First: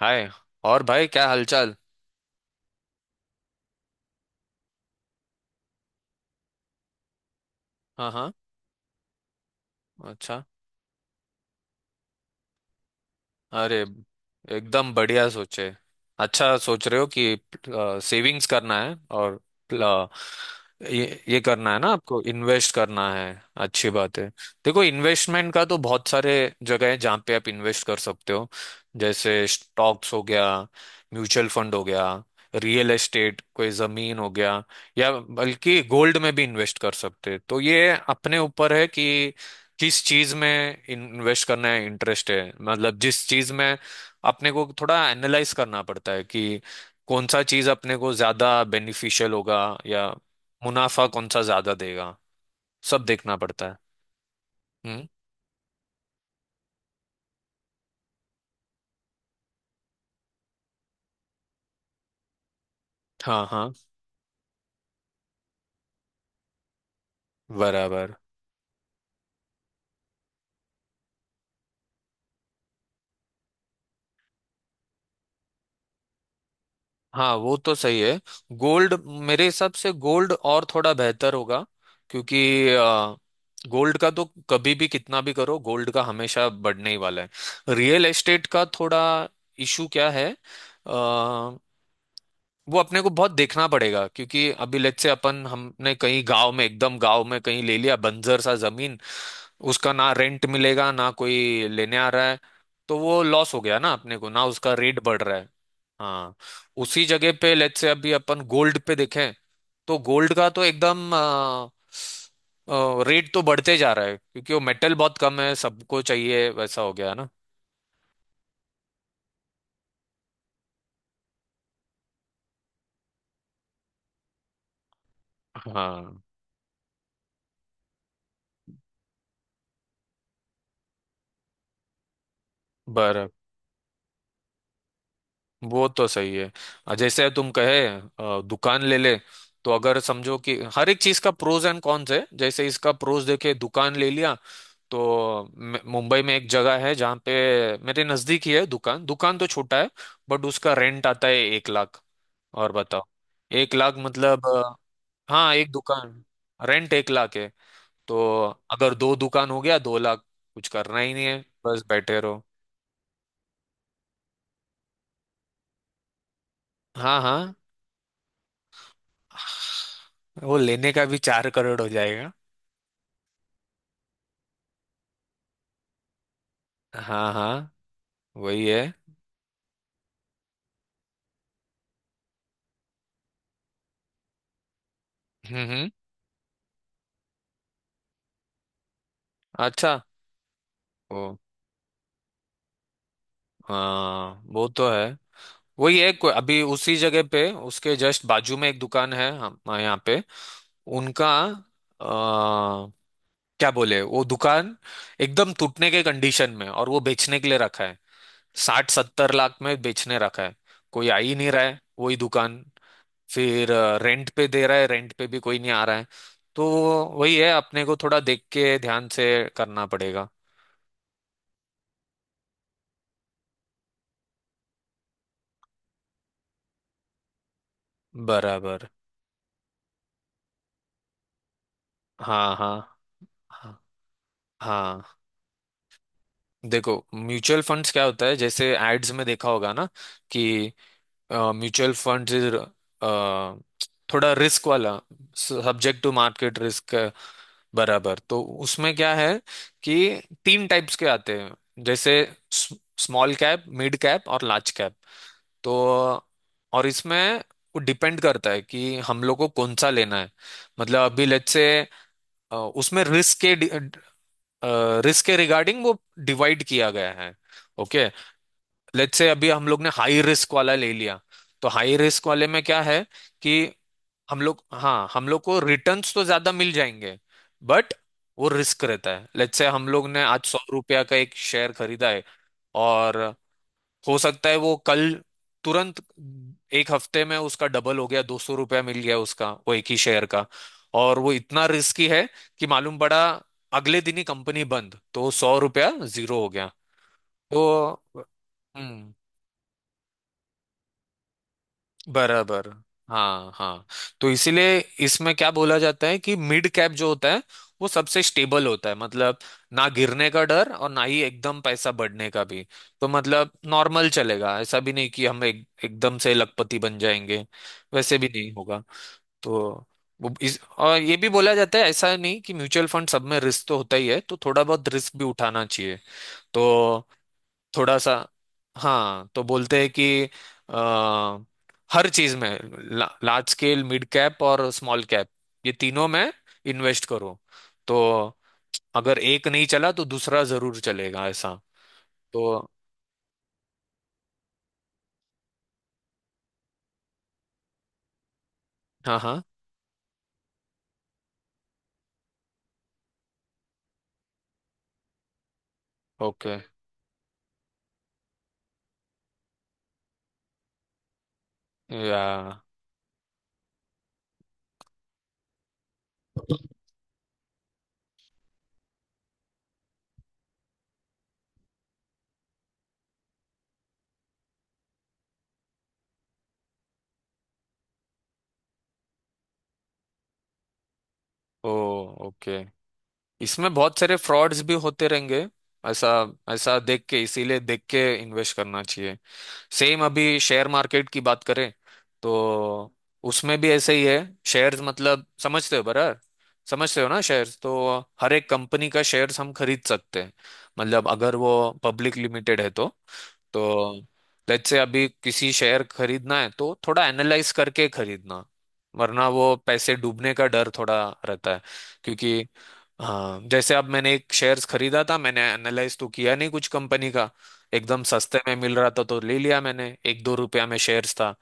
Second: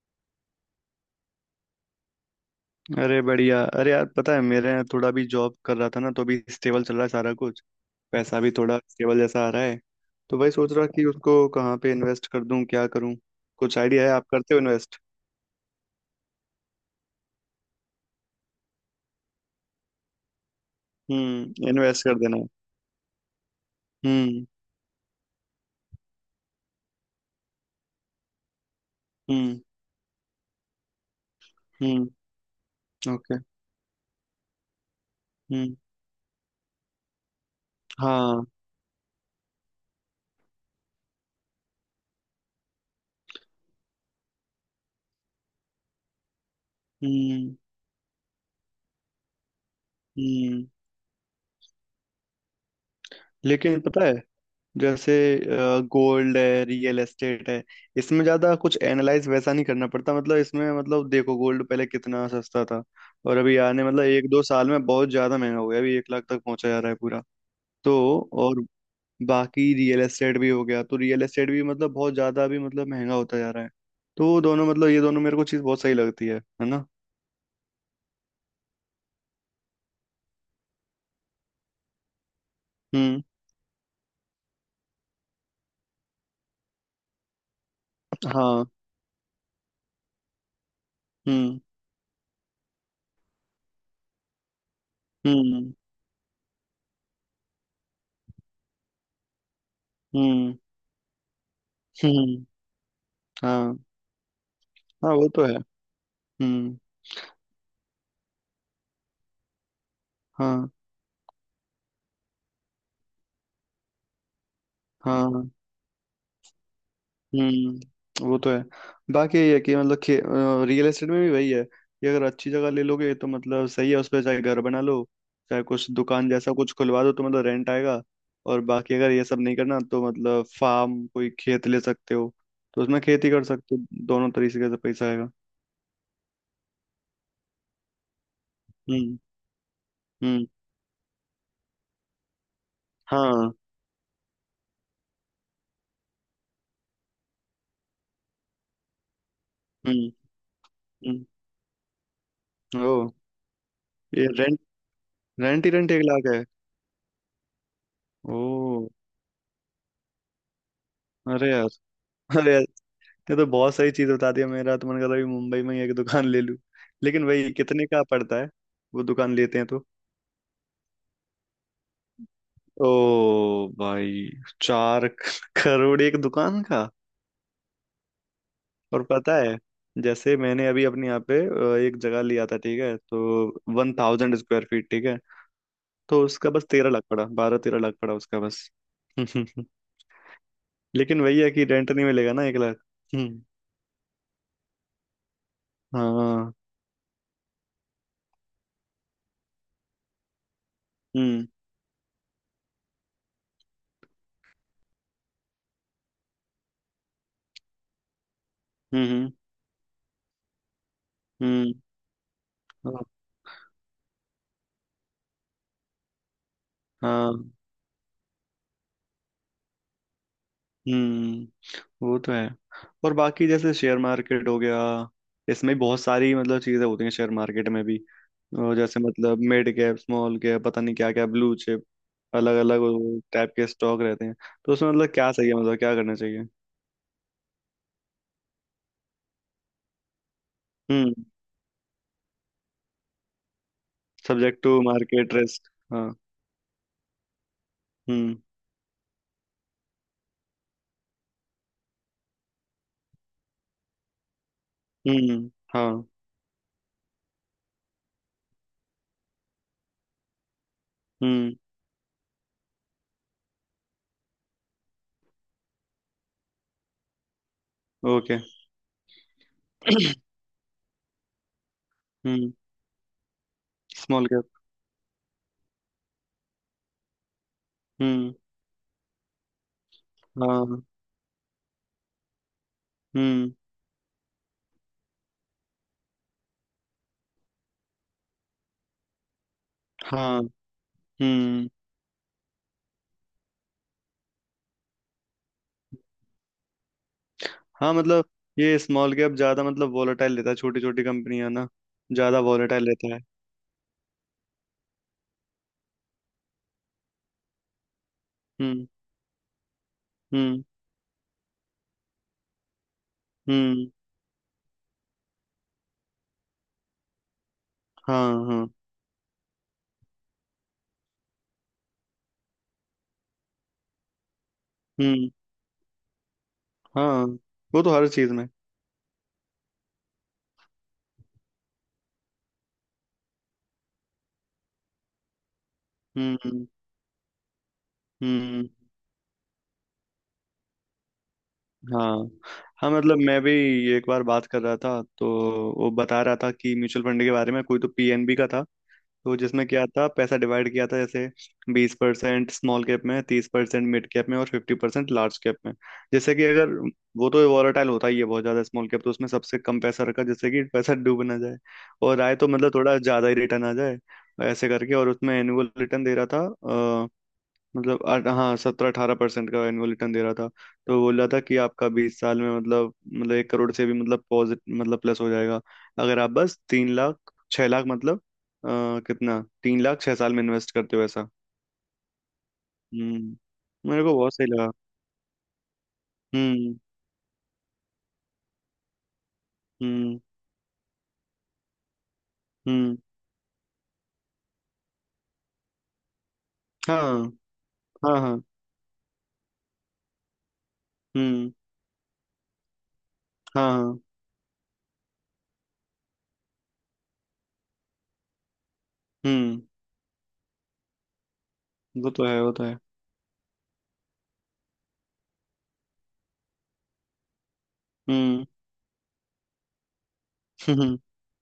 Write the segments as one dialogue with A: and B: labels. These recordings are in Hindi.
A: हाय। और भाई, क्या हालचाल।
B: अरे बढ़िया। अरे यार, पता है मेरे यहाँ थोड़ा भी जॉब कर रहा था ना, तो अभी स्टेबल चल रहा है सारा कुछ।
A: हाँ, हाँ।
B: पैसा भी थोड़ा स्टेबल जैसा आ रहा है। तो
A: अच्छा।
B: वही सोच रहा कि उसको कहाँ पे इन्वेस्ट कर दूं, क्या करूं। कुछ
A: अरे,
B: आइडिया है? आप करते हो
A: एकदम
B: इन्वेस्ट?
A: बढ़िया सोचे। अच्छा, सोच रहे हो कि सेविंग्स करना है और आ, ये
B: हम्म।
A: करना है ना,
B: इन्वेस्ट कर
A: आपको
B: देना है।
A: इन्वेस्ट करना है। अच्छी बात है।
B: हम्म।
A: देखो, इन्वेस्टमेंट का तो बहुत सारे जगह है जहाँ पे आप इन्वेस्ट कर सकते हो। जैसे
B: हम्म।
A: स्टॉक्स हो गया, म्यूचुअल फंड हो गया,
B: हम्म।
A: Real
B: okay.
A: एस्टेट कोई जमीन हो गया, या
B: हम्म।
A: बल्कि गोल्ड में भी इन्वेस्ट कर सकते हैं। तो ये अपने
B: हाँ।
A: ऊपर है कि जिस चीज में इन्वेस्ट करना है, इंटरेस्ट है मतलब जिस चीज में। अपने को थोड़ा एनालाइज करना पड़ता है कि कौन सा
B: हम्म।
A: चीज अपने को ज्यादा बेनिफिशियल होगा, या
B: हम्म।
A: मुनाफा कौन सा ज्यादा देगा, सब देखना पड़ता है।
B: लेकिन पता है,
A: हम्म।
B: जैसे गोल्ड है, रियल एस्टेट है, इसमें ज्यादा कुछ एनालाइज वैसा नहीं करना पड़ता। मतलब इसमें, मतलब देखो, गोल्ड पहले कितना सस्ता था। और
A: हाँ,
B: अभी
A: हाँ,
B: आने मतलब एक दो साल में बहुत ज्यादा महंगा हो गया। अभी 1 लाख तक पहुंचा जा रहा है पूरा।
A: बराबर।
B: तो, और, बाकी रियल एस्टेट भी हो गया, तो रियल एस्टेट भी मतलब बहुत ज्यादा भी मतलब महंगा होता जा रहा है। तो वो दोनों मतलब ये दोनों मेरे को चीज बहुत सही लगती है ना?
A: हाँ, वो तो सही है। गोल्ड, मेरे हिसाब से गोल्ड और थोड़ा बेहतर होगा, क्योंकि
B: हम्म।
A: गोल्ड का तो कभी भी कितना भी करो, गोल्ड का हमेशा बढ़ने ही वाला है। रियल एस्टेट का
B: हाँ।
A: थोड़ा इशू क्या है,
B: हम्म।
A: वो अपने को बहुत देखना पड़ेगा क्योंकि अभी लेट से अपन
B: हम्म।
A: हमने कहीं गांव में, एकदम गांव में कहीं ले लिया बंजर सा जमीन। उसका ना रेंट
B: हम्म।
A: मिलेगा, ना कोई लेने आ रहा है।
B: हम्म।
A: तो वो लॉस हो गया
B: हाँ।
A: ना अपने को, ना उसका रेट
B: हाँ,
A: बढ़
B: वो
A: रहा
B: तो
A: है।
B: है।
A: हाँ।
B: हम्म।
A: उसी जगह पे लेट से अभी अपन गोल्ड पे देखें, तो गोल्ड का तो
B: हाँ।
A: एकदम रेट तो बढ़ते जा रहा है क्योंकि वो मेटल बहुत
B: हाँ।
A: कम
B: हाँ।
A: है, सबको चाहिए वैसा हो गया ना।
B: हम्म, वो तो है। बाकी ये है कि मतलब रियल एस्टेट में भी वही है कि अगर अच्छी जगह ले लोगे तो मतलब सही है। उस पर चाहे घर बना लो, चाहे कुछ
A: हाँ।
B: दुकान जैसा कुछ खुलवा दो, तो मतलब रेंट आएगा। और बाकी अगर ये सब नहीं करना, तो मतलब फार्म कोई खेत ले सकते हो, तो उसमें
A: बर
B: खेती कर सकते हो। दोनों तरीके से पैसा आएगा।
A: वो तो सही है। जैसे तुम कहे दुकान ले ले,
B: हम्म।
A: तो अगर समझो
B: हम्म।
A: कि हर एक चीज का प्रोज एंड कॉन्स है। जैसे इसका प्रोज
B: हाँ।
A: देखे, दुकान ले लिया। तो मुंबई में एक जगह है जहाँ पे, मेरे नजदीक ही है दुकान। दुकान तो छोटा है,
B: हम्म।
A: बट उसका रेंट
B: हम्म।
A: आता है 1 लाख। और
B: ओ।
A: बताओ, 1 लाख
B: ये
A: मतलब
B: रेंट?
A: हाँ,
B: रेंट
A: एक
B: ही रेंट एक
A: दुकान।
B: लाख है?
A: रेंट 1 लाख है। तो
B: ओ।
A: अगर दो दुकान हो गया, 2 लाख। कुछ करना ही नहीं है,
B: अरे यार!
A: बस बैठे रहो।
B: अरे यार, ये तो बहुत सही चीज बता दिया। मेरा तो मन कर रहा है कि मुंबई में ही एक दुकान ले लूं।
A: हाँ,
B: लेकिन वही,
A: हाँ।
B: कितने का पड़ता है वो दुकान लेते हैं तो?
A: वो लेने का भी 4 करोड़ हो जाएगा।
B: ओ भाई। 4 करोड़ एक दुकान का?
A: हाँ, हाँ, वही है।
B: और पता है, जैसे मैंने अभी अपने यहाँ पे एक जगह लिया था, ठीक है, तो 1000 स्क्वायर फीट, ठीक है,
A: हम्म, हम्म।
B: तो उसका बस 13 लाख पड़ा, 12-13 लाख पड़ा उसका बस।
A: अच्छा।
B: लेकिन
A: वो,
B: वही है कि रेंट नहीं मिलेगा ना 1 लाख। हम्म।
A: हाँ वो तो है। वही है।
B: हाँ।
A: अभी उसी जगह पे उसके जस्ट बाजू में एक दुकान है हम, हाँ, यहाँ पे। उनका
B: हम्म।
A: आ, क्या बोले, वो दुकान एकदम टूटने के कंडीशन में, और वो बेचने के लिए रखा है। साठ
B: हम्म।
A: सत्तर लाख में बेचने रखा है। कोई आ ही नहीं रहा
B: हम्म।
A: है वही दुकान।
B: हाँ।
A: फिर रेंट पे दे रहा है, रेंट पे भी कोई नहीं आ रहा है तो।
B: हाँ।
A: वही है, अपने को थोड़ा देख के ध्यान से करना पड़ेगा।
B: हम्म, वो तो है। और बाकी जैसे शेयर मार्केट हो गया, इसमें बहुत सारी मतलब चीजें होती हैं शेयर मार्केट में भी। और
A: बराबर।
B: जैसे मतलब मिड कैप, स्मॉल कैप, पता नहीं क्या क्या, ब्लू चिप,
A: हाँ,
B: अलग
A: हाँ,
B: अलग टाइप के
A: हाँ,
B: स्टॉक रहते हैं। तो उसमें मतलब
A: हाँ।
B: क्या सही है, मतलब क्या करना चाहिए?
A: देखो, म्यूचुअल फंड्स क्या होता है, जैसे एड्स में देखा होगा ना कि
B: हम्म।
A: म्यूचुअल फंड्स इज थोड़ा
B: सब्जेक्ट
A: रिस्क
B: टू
A: वाला,
B: मार्केट रिस्क।
A: सब्जेक्ट
B: हाँ।
A: To market risk. बराबर।
B: हम्म।
A: तो उसमें क्या है, कि तीन टाइप्स के आते हैं, जैसे स्मॉल कैप, मिड कैप और लार्ज कैप,
B: हम्म।
A: तो।
B: हाँ।
A: और इसमें वो डिपेंड करता है कि हम लोग को कौन सा लेना है। मतलब अभी लेट्स
B: हम्म।
A: से उसमें रिस्क के रिगार्डिंग वो डिवाइड किया गया है। Okay,
B: okay.
A: लेट्स से अभी हम लोग ने हाई रिस्क वाला ले लिया, तो हाई रिस्क वाले
B: हम्म।
A: में क्या है कि
B: स्मॉल
A: हम
B: कैप।
A: लोग, हाँ, हम लोग को रिटर्न्स तो ज्यादा मिल जाएंगे, बट
B: हम्म।
A: वो रिस्क रहता है। लेट्स से हम लोग ने आज सौ
B: हाँ।
A: रुपया का एक शेयर खरीदा है, और
B: हम्म।
A: हो सकता है वो कल, तुरंत, एक हफ्ते में उसका डबल हो गया, 200 रुपया मिल गया उसका, वो एक ही शेयर
B: हाँ।
A: का। और वो इतना
B: हम्म।
A: रिस्की है कि मालूम पड़ा अगले दिन ही कंपनी बंद, तो 100 रुपया जीरो हो गया,
B: हाँ,
A: तो।
B: मतलब ये
A: हम्म,
B: स्मॉल कैप ज्यादा मतलब वॉलेटाइल रहता है, छोटी छोटी कंपनियां ना। ज्यादा
A: बराबर।
B: वॉलेटाइल रहता है।
A: हाँ, हाँ। तो इसीलिए इसमें क्या बोला जाता है कि मिड कैप जो होता है, वो सबसे स्टेबल
B: हम्म।
A: होता है, मतलब ना गिरने का
B: हम्म।
A: डर और ना ही एकदम पैसा बढ़ने का भी। तो मतलब
B: हम्म।
A: नॉर्मल चलेगा, ऐसा भी नहीं कि हम एकदम से लखपति बन जाएंगे। वैसे भी
B: हाँ।
A: नहीं
B: हाँ।
A: होगा। तो वो इस, और ये भी बोला जाता है, ऐसा नहीं कि म्यूचुअल फंड सब में रिस्क तो होता ही है, तो थोड़ा बहुत रिस्क भी
B: हम्म।
A: उठाना चाहिए, तो।
B: हाँ, वो तो
A: थोड़ा
B: हर
A: सा।
B: चीज में।
A: हाँ, तो बोलते हैं कि आ, हर चीज में लार्ज स्केल, मिड कैप और स्मॉल कैप, ये तीनों में
B: हम्म।
A: इन्वेस्ट करो, तो
B: हम्म।
A: अगर एक नहीं चला तो दूसरा जरूर चलेगा, ऐसा
B: हाँ।
A: तो।
B: हाँ, मतलब मैं भी एक बार बात कर रहा था तो वो बता रहा था कि म्यूचुअल फंड के बारे में। कोई तो PNB का था।
A: हाँ,
B: तो
A: हाँ।
B: जिसमें क्या था, पैसा डिवाइड किया था, जैसे 20% स्मॉल कैप में, 30% मिड कैप में, और 50% लार्ज कैप में। जैसे कि
A: ओके।
B: अगर वो तो वॉलेटाइल होता ही है बहुत ज्यादा स्मॉल कैप, तो उसमें सबसे कम पैसा रखा, जैसे कि पैसा डूब ना जाए और आए तो
A: या,
B: मतलब थोड़ा ज्यादा ही रिटर्न आ जाए। ऐसे करके। और उसमें एनुअल रिटर्न दे रहा था, मतलब हाँ 17-18% का एनुअल रिटर्न दे रहा था। तो बोल रहा था कि आपका 20 साल में मतलब 1 करोड़ से भी मतलब पॉजिटिव, मतलब प्लस हो जाएगा, अगर आप बस 3 लाख 6 लाख मतलब अ, कितना, 3 लाख 6 साल में इन्वेस्ट करते हो ऐसा।
A: ओ, ओके।
B: हम्म,
A: इसमें बहुत
B: मेरे को
A: सारे
B: बहुत सही
A: फ्रॉड्स
B: लगा।
A: भी होते रहेंगे, ऐसा
B: हम्म।
A: ऐसा देख के, इसीलिए देख के इन्वेस्ट करना चाहिए। सेम
B: हम्म।
A: अभी शेयर मार्केट की बात करें, तो
B: हम्म।
A: उसमें भी ऐसे ही है। शेयर्स मतलब समझते हो, बराबर, समझते हो ना
B: हाँ।
A: शेयर्स, तो
B: हाँ।
A: हर
B: हाँ।
A: एक कंपनी का शेयर्स हम खरीद सकते हैं, मतलब अगर
B: हम्म।
A: वो पब्लिक लिमिटेड है तो
B: हाँ।
A: तो
B: हाँ।
A: लेट्स से अभी किसी शेयर खरीदना है, तो थोड़ा एनालाइज करके खरीदना, वरना वो
B: हम्म।
A: पैसे डूबने का डर थोड़ा रहता है
B: वो तो
A: क्योंकि,
B: है, वो तो है।
A: हाँ। जैसे अब मैंने एक शेयर्स खरीदा था, मैंने एनालाइज तो किया नहीं कुछ कंपनी का, एकदम सस्ते
B: हम्म।
A: में मिल रहा था तो ले लिया मैंने, एक दो रुपया में
B: हम्म।
A: शेयर्स था।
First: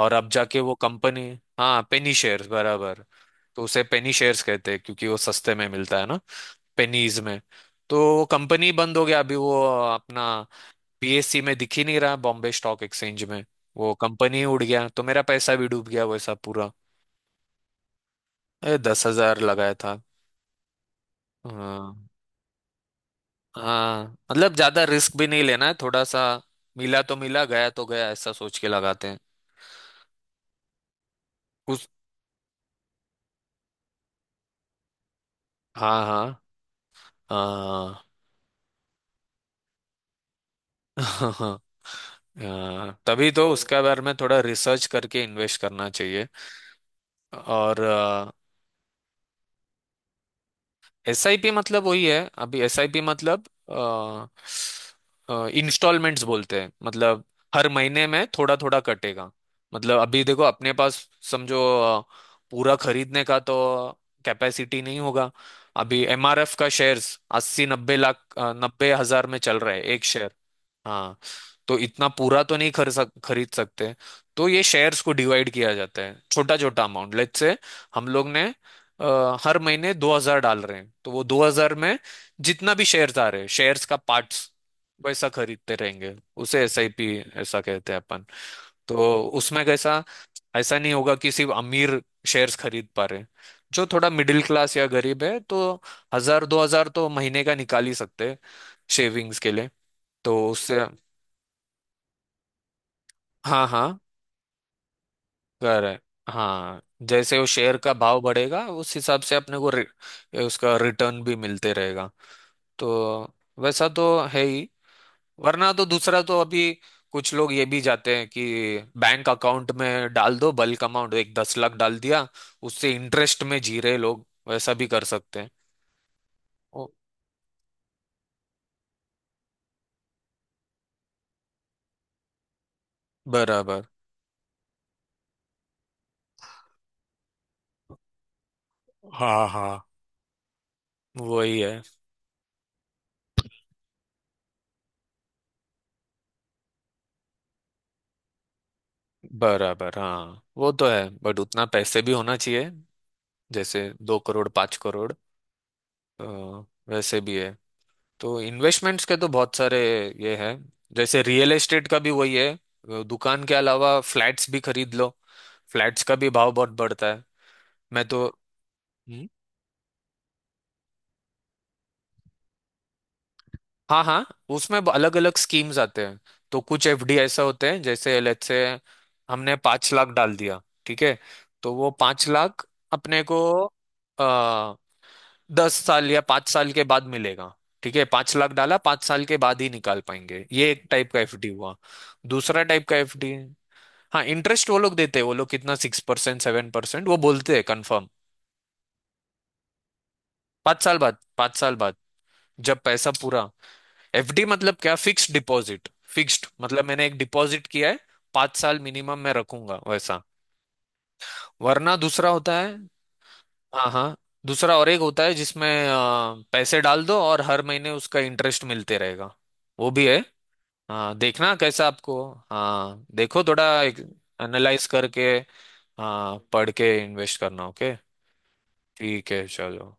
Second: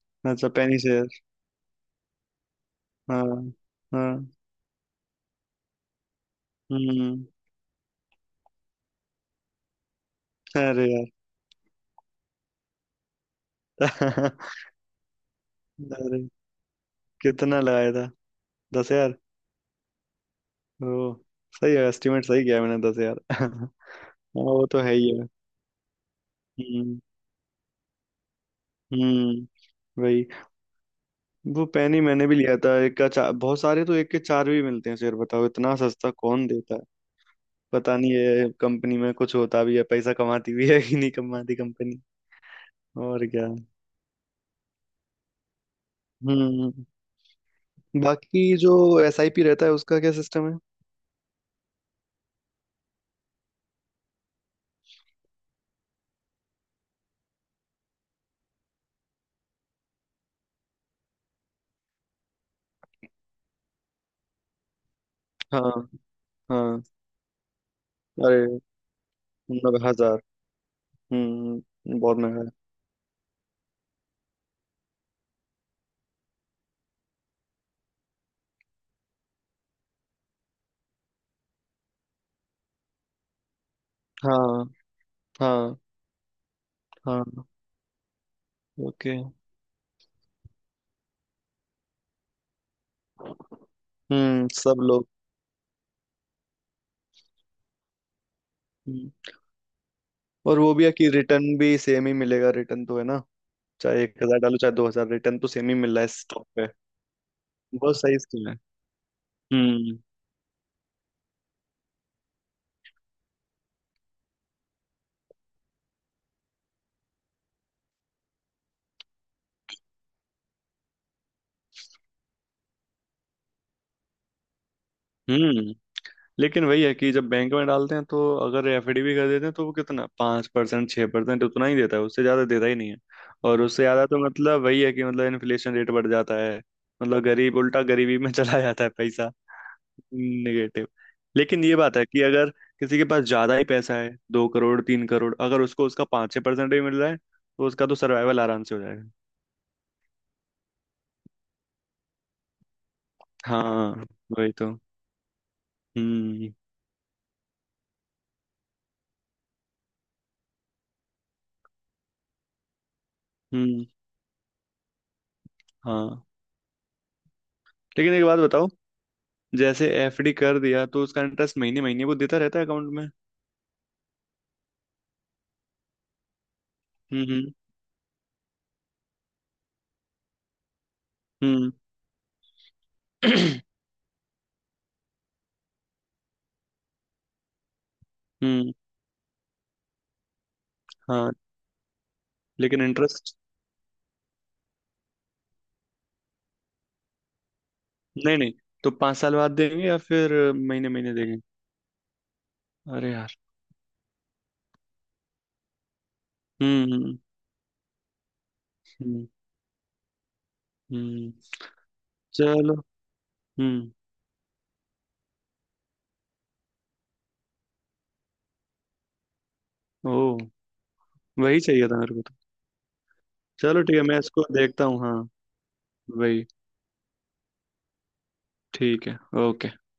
A: और अब
B: अच्छा,
A: जाके वो
B: पेनी शेयर।
A: कंपनी। हाँ, पेनी शेयर्स, बराबर।
B: हाँ।
A: तो उसे पेनी
B: हाँ।
A: शेयर्स कहते हैं, क्योंकि वो सस्ते में मिलता है ना, पेनीज
B: हम्म।
A: में। तो वो कंपनी बंद हो गया अभी, वो अपना
B: अरे यार।
A: PSC में दिख ही नहीं रहा, बॉम्बे स्टॉक एक्सचेंज में। वो कंपनी उड़ गया, तो मेरा पैसा भी डूब गया
B: अरे,
A: वैसा पूरा।
B: कितना लगाया था?
A: अरे,
B: दस
A: दस
B: हजार
A: हजार लगाया था।
B: ओ। सही है,
A: हाँ,
B: एस्टिमेट सही किया मैंने। 10 हजार। हाँ।
A: हाँ, मतलब
B: वो तो
A: ज्यादा
B: है ही
A: रिस्क भी
B: है।
A: नहीं लेना है, थोड़ा सा।
B: हम्म।
A: मिला तो मिला, गया तो गया, ऐसा सोच के लगाते हैं।
B: हम्म। वही। वो
A: उस
B: पेन ही मैंने भी लिया था, एक का चार, बहुत सारे तो एक के चार भी मिलते हैं शेयर, बताओ इतना
A: हाँ,
B: सस्ता
A: हाँ,
B: कौन देता है।
A: हाँ,
B: पता नहीं ये कंपनी में कुछ होता भी है, पैसा कमाती भी है कि नहीं
A: हाँ।
B: कमाती कंपनी।
A: हाँ,
B: और
A: तभी
B: क्या।
A: तो उसके बारे में थोड़ा रिसर्च करके इन्वेस्ट करना चाहिए।
B: हम्म।
A: और,
B: बाकी जो SIP रहता है, उसका क्या सिस्टम है?
A: SIP मतलब वही है। अभी SIP मतलब इंस्टॉलमेंट्स बोलते हैं, मतलब हर महीने में थोड़ा थोड़ा कटेगा। मतलब अभी देखो अपने पास, समझो पूरा खरीदने का तो कैपेसिटी नहीं होगा।
B: हाँ।
A: अभी MRF का
B: हाँ।
A: शेयर्स 80-90 लाख,
B: अरे,
A: 90,000 में चल रहा
B: नब्बे
A: है एक
B: हजार
A: शेयर। हाँ, तो
B: हम्म,
A: इतना
B: बहुत महंगा
A: पूरा
B: है।
A: तो नहीं खरीद सकते। तो ये शेयर्स को डिवाइड किया जाता है, छोटा छोटा अमाउंट। लेट्स से हम लोग ने हर महीने 2000 डाल रहे हैं, तो वो 2000 में जितना भी शेयर्स आ रहे हैं, शेयर्स का पार्ट्स
B: हाँ।
A: वैसा खरीदते
B: हाँ।
A: रहेंगे। उसे SIP
B: हाँ।
A: ऐसा कहते हैं अपन। तो
B: ओके।
A: उसमें कैसा, ऐसा नहीं होगा कि सिर्फ अमीर शेयर्स खरीद पा रहे हैं। जो थोड़ा मिडिल
B: हम्म।
A: क्लास
B: सब
A: या
B: लोग।
A: गरीब है, तो हजार दो हजार तो महीने का निकाल ही सकते हैं,
B: हम्म।
A: शेविंग्स के लिए। तो
B: और वो
A: उससे,
B: भी है कि रिटर्न भी सेम ही मिलेगा, रिटर्न तो है ना,
A: हाँ, हाँ,
B: चाहे 1 हजार डालो चाहे 2 हजार, रिटर्न तो सेम ही
A: कर
B: मिल
A: है।
B: रहा है स्टॉक पे।
A: हाँ, जैसे वो शेयर का
B: बहुत सही
A: भाव
B: स्कीम है।
A: बढ़ेगा, उस हिसाब से अपने को
B: हम्म।
A: उसका रिटर्न भी मिलते रहेगा। तो वैसा तो है ही। वरना तो दूसरा तो, अभी कुछ लोग ये भी जाते हैं कि बैंक अकाउंट में डाल दो बल्क अमाउंट, एक 10 लाख डाल दिया, उससे इंटरेस्ट में जी रहे लोग वैसा भी कर सकते हैं।
B: हम्म। लेकिन वही
A: ओ,
B: है कि जब बैंक में डालते हैं तो अगर एफडी भी कर देते हैं, तो वो कितना, 5%, 6% उतना ही देता है, उससे ज़्यादा देता ही नहीं है। और उससे
A: बराबर।
B: ज़्यादा तो मतलब वही है कि मतलब इन्फ्लेशन रेट बढ़ जाता है, मतलब गरीब उल्टा गरीबी में चला जाता है पैसा।
A: हाँ, हाँ,
B: निगेटिव।
A: वही
B: लेकिन ये
A: है।
B: बात है कि अगर किसी के पास ज़्यादा ही पैसा है, 2 करोड़, 3 करोड़, अगर उसको उसका 5-6% भी मिल रहा है, तो उसका तो सर्वाइवल आराम से हो जाएगा।
A: बराबर, हाँ वो तो है, बट उतना पैसे भी होना चाहिए। जैसे
B: हाँ।
A: दो करोड़
B: वही तो।
A: पांच करोड़
B: हम्म।
A: तो वैसे भी है। तो इन्वेस्टमेंट्स के तो बहुत सारे ये हैं, जैसे रियल एस्टेट का भी वही है, वो दुकान के
B: हम्म।
A: अलावा फ्लैट्स भी खरीद लो। फ्लैट्स
B: हाँ।
A: का भी भाव बहुत बढ़ता है। मैं
B: लेकिन
A: तो,
B: एक बात बताओ, जैसे एफडी कर दिया, तो उसका इंटरेस्ट महीने महीने वो देता रहता है अकाउंट में?
A: हाँ, हाँ, उसमें अलग अलग स्कीम्स आते हैं, तो कुछ एफडी
B: हम्म।
A: ऐसा
B: हम्म।
A: होते हैं, जैसे लेट्स से हमने 5 लाख डाल दिया, ठीक है,
B: हम्म।
A: तो वो 5 लाख अपने को आ, 10 साल या 5 साल के बाद मिलेगा। ठीक है, 5 लाख
B: हम्म।
A: डाला, 5 साल के बाद ही निकाल पाएंगे, ये एक टाइप का
B: हाँ।
A: एफडी हुआ। दूसरा
B: लेकिन
A: टाइप का एफडी,
B: इंटरेस्ट?
A: हाँ, इंटरेस्ट वो लोग देते हैं, वो लोग कितना 6% 7% वो बोलते हैं, कंफर्म।
B: नहीं नहीं, तो 5 साल बाद देंगे या फिर
A: पांच
B: महीने
A: साल
B: महीने
A: बाद,
B: देंगे?
A: 5 साल बाद, जब पैसा
B: अरे यार।
A: पूरा। एफडी मतलब क्या, फिक्स्ड डिपॉजिट। फिक्स्ड मतलब
B: हम्म।
A: मैंने एक
B: हम्म।
A: डिपॉजिट किया है, 5 साल मिनिमम
B: हम्म।
A: मैं रखूंगा वैसा।
B: हम्म।
A: वरना दूसरा होता है।
B: चलो।
A: हाँ,
B: हम्म।
A: हाँ। दूसरा और एक होता है जिसमें पैसे डाल दो और हर महीने उसका इंटरेस्ट मिलते रहेगा, वो भी है।
B: ओ,
A: हाँ, देखना
B: वही
A: कैसा
B: चाहिए था मेरे
A: आपको।
B: को तो।
A: हाँ, देखो थोड़ा
B: चलो, ठीक है, मैं इसको देखता
A: एनालाइज
B: हूँ। हाँ,
A: करके। हाँ,
B: वही।
A: पढ़ के इन्वेस्ट करना। ओके,
B: ठीक है।
A: ठीक है,
B: ओके।
A: चलो।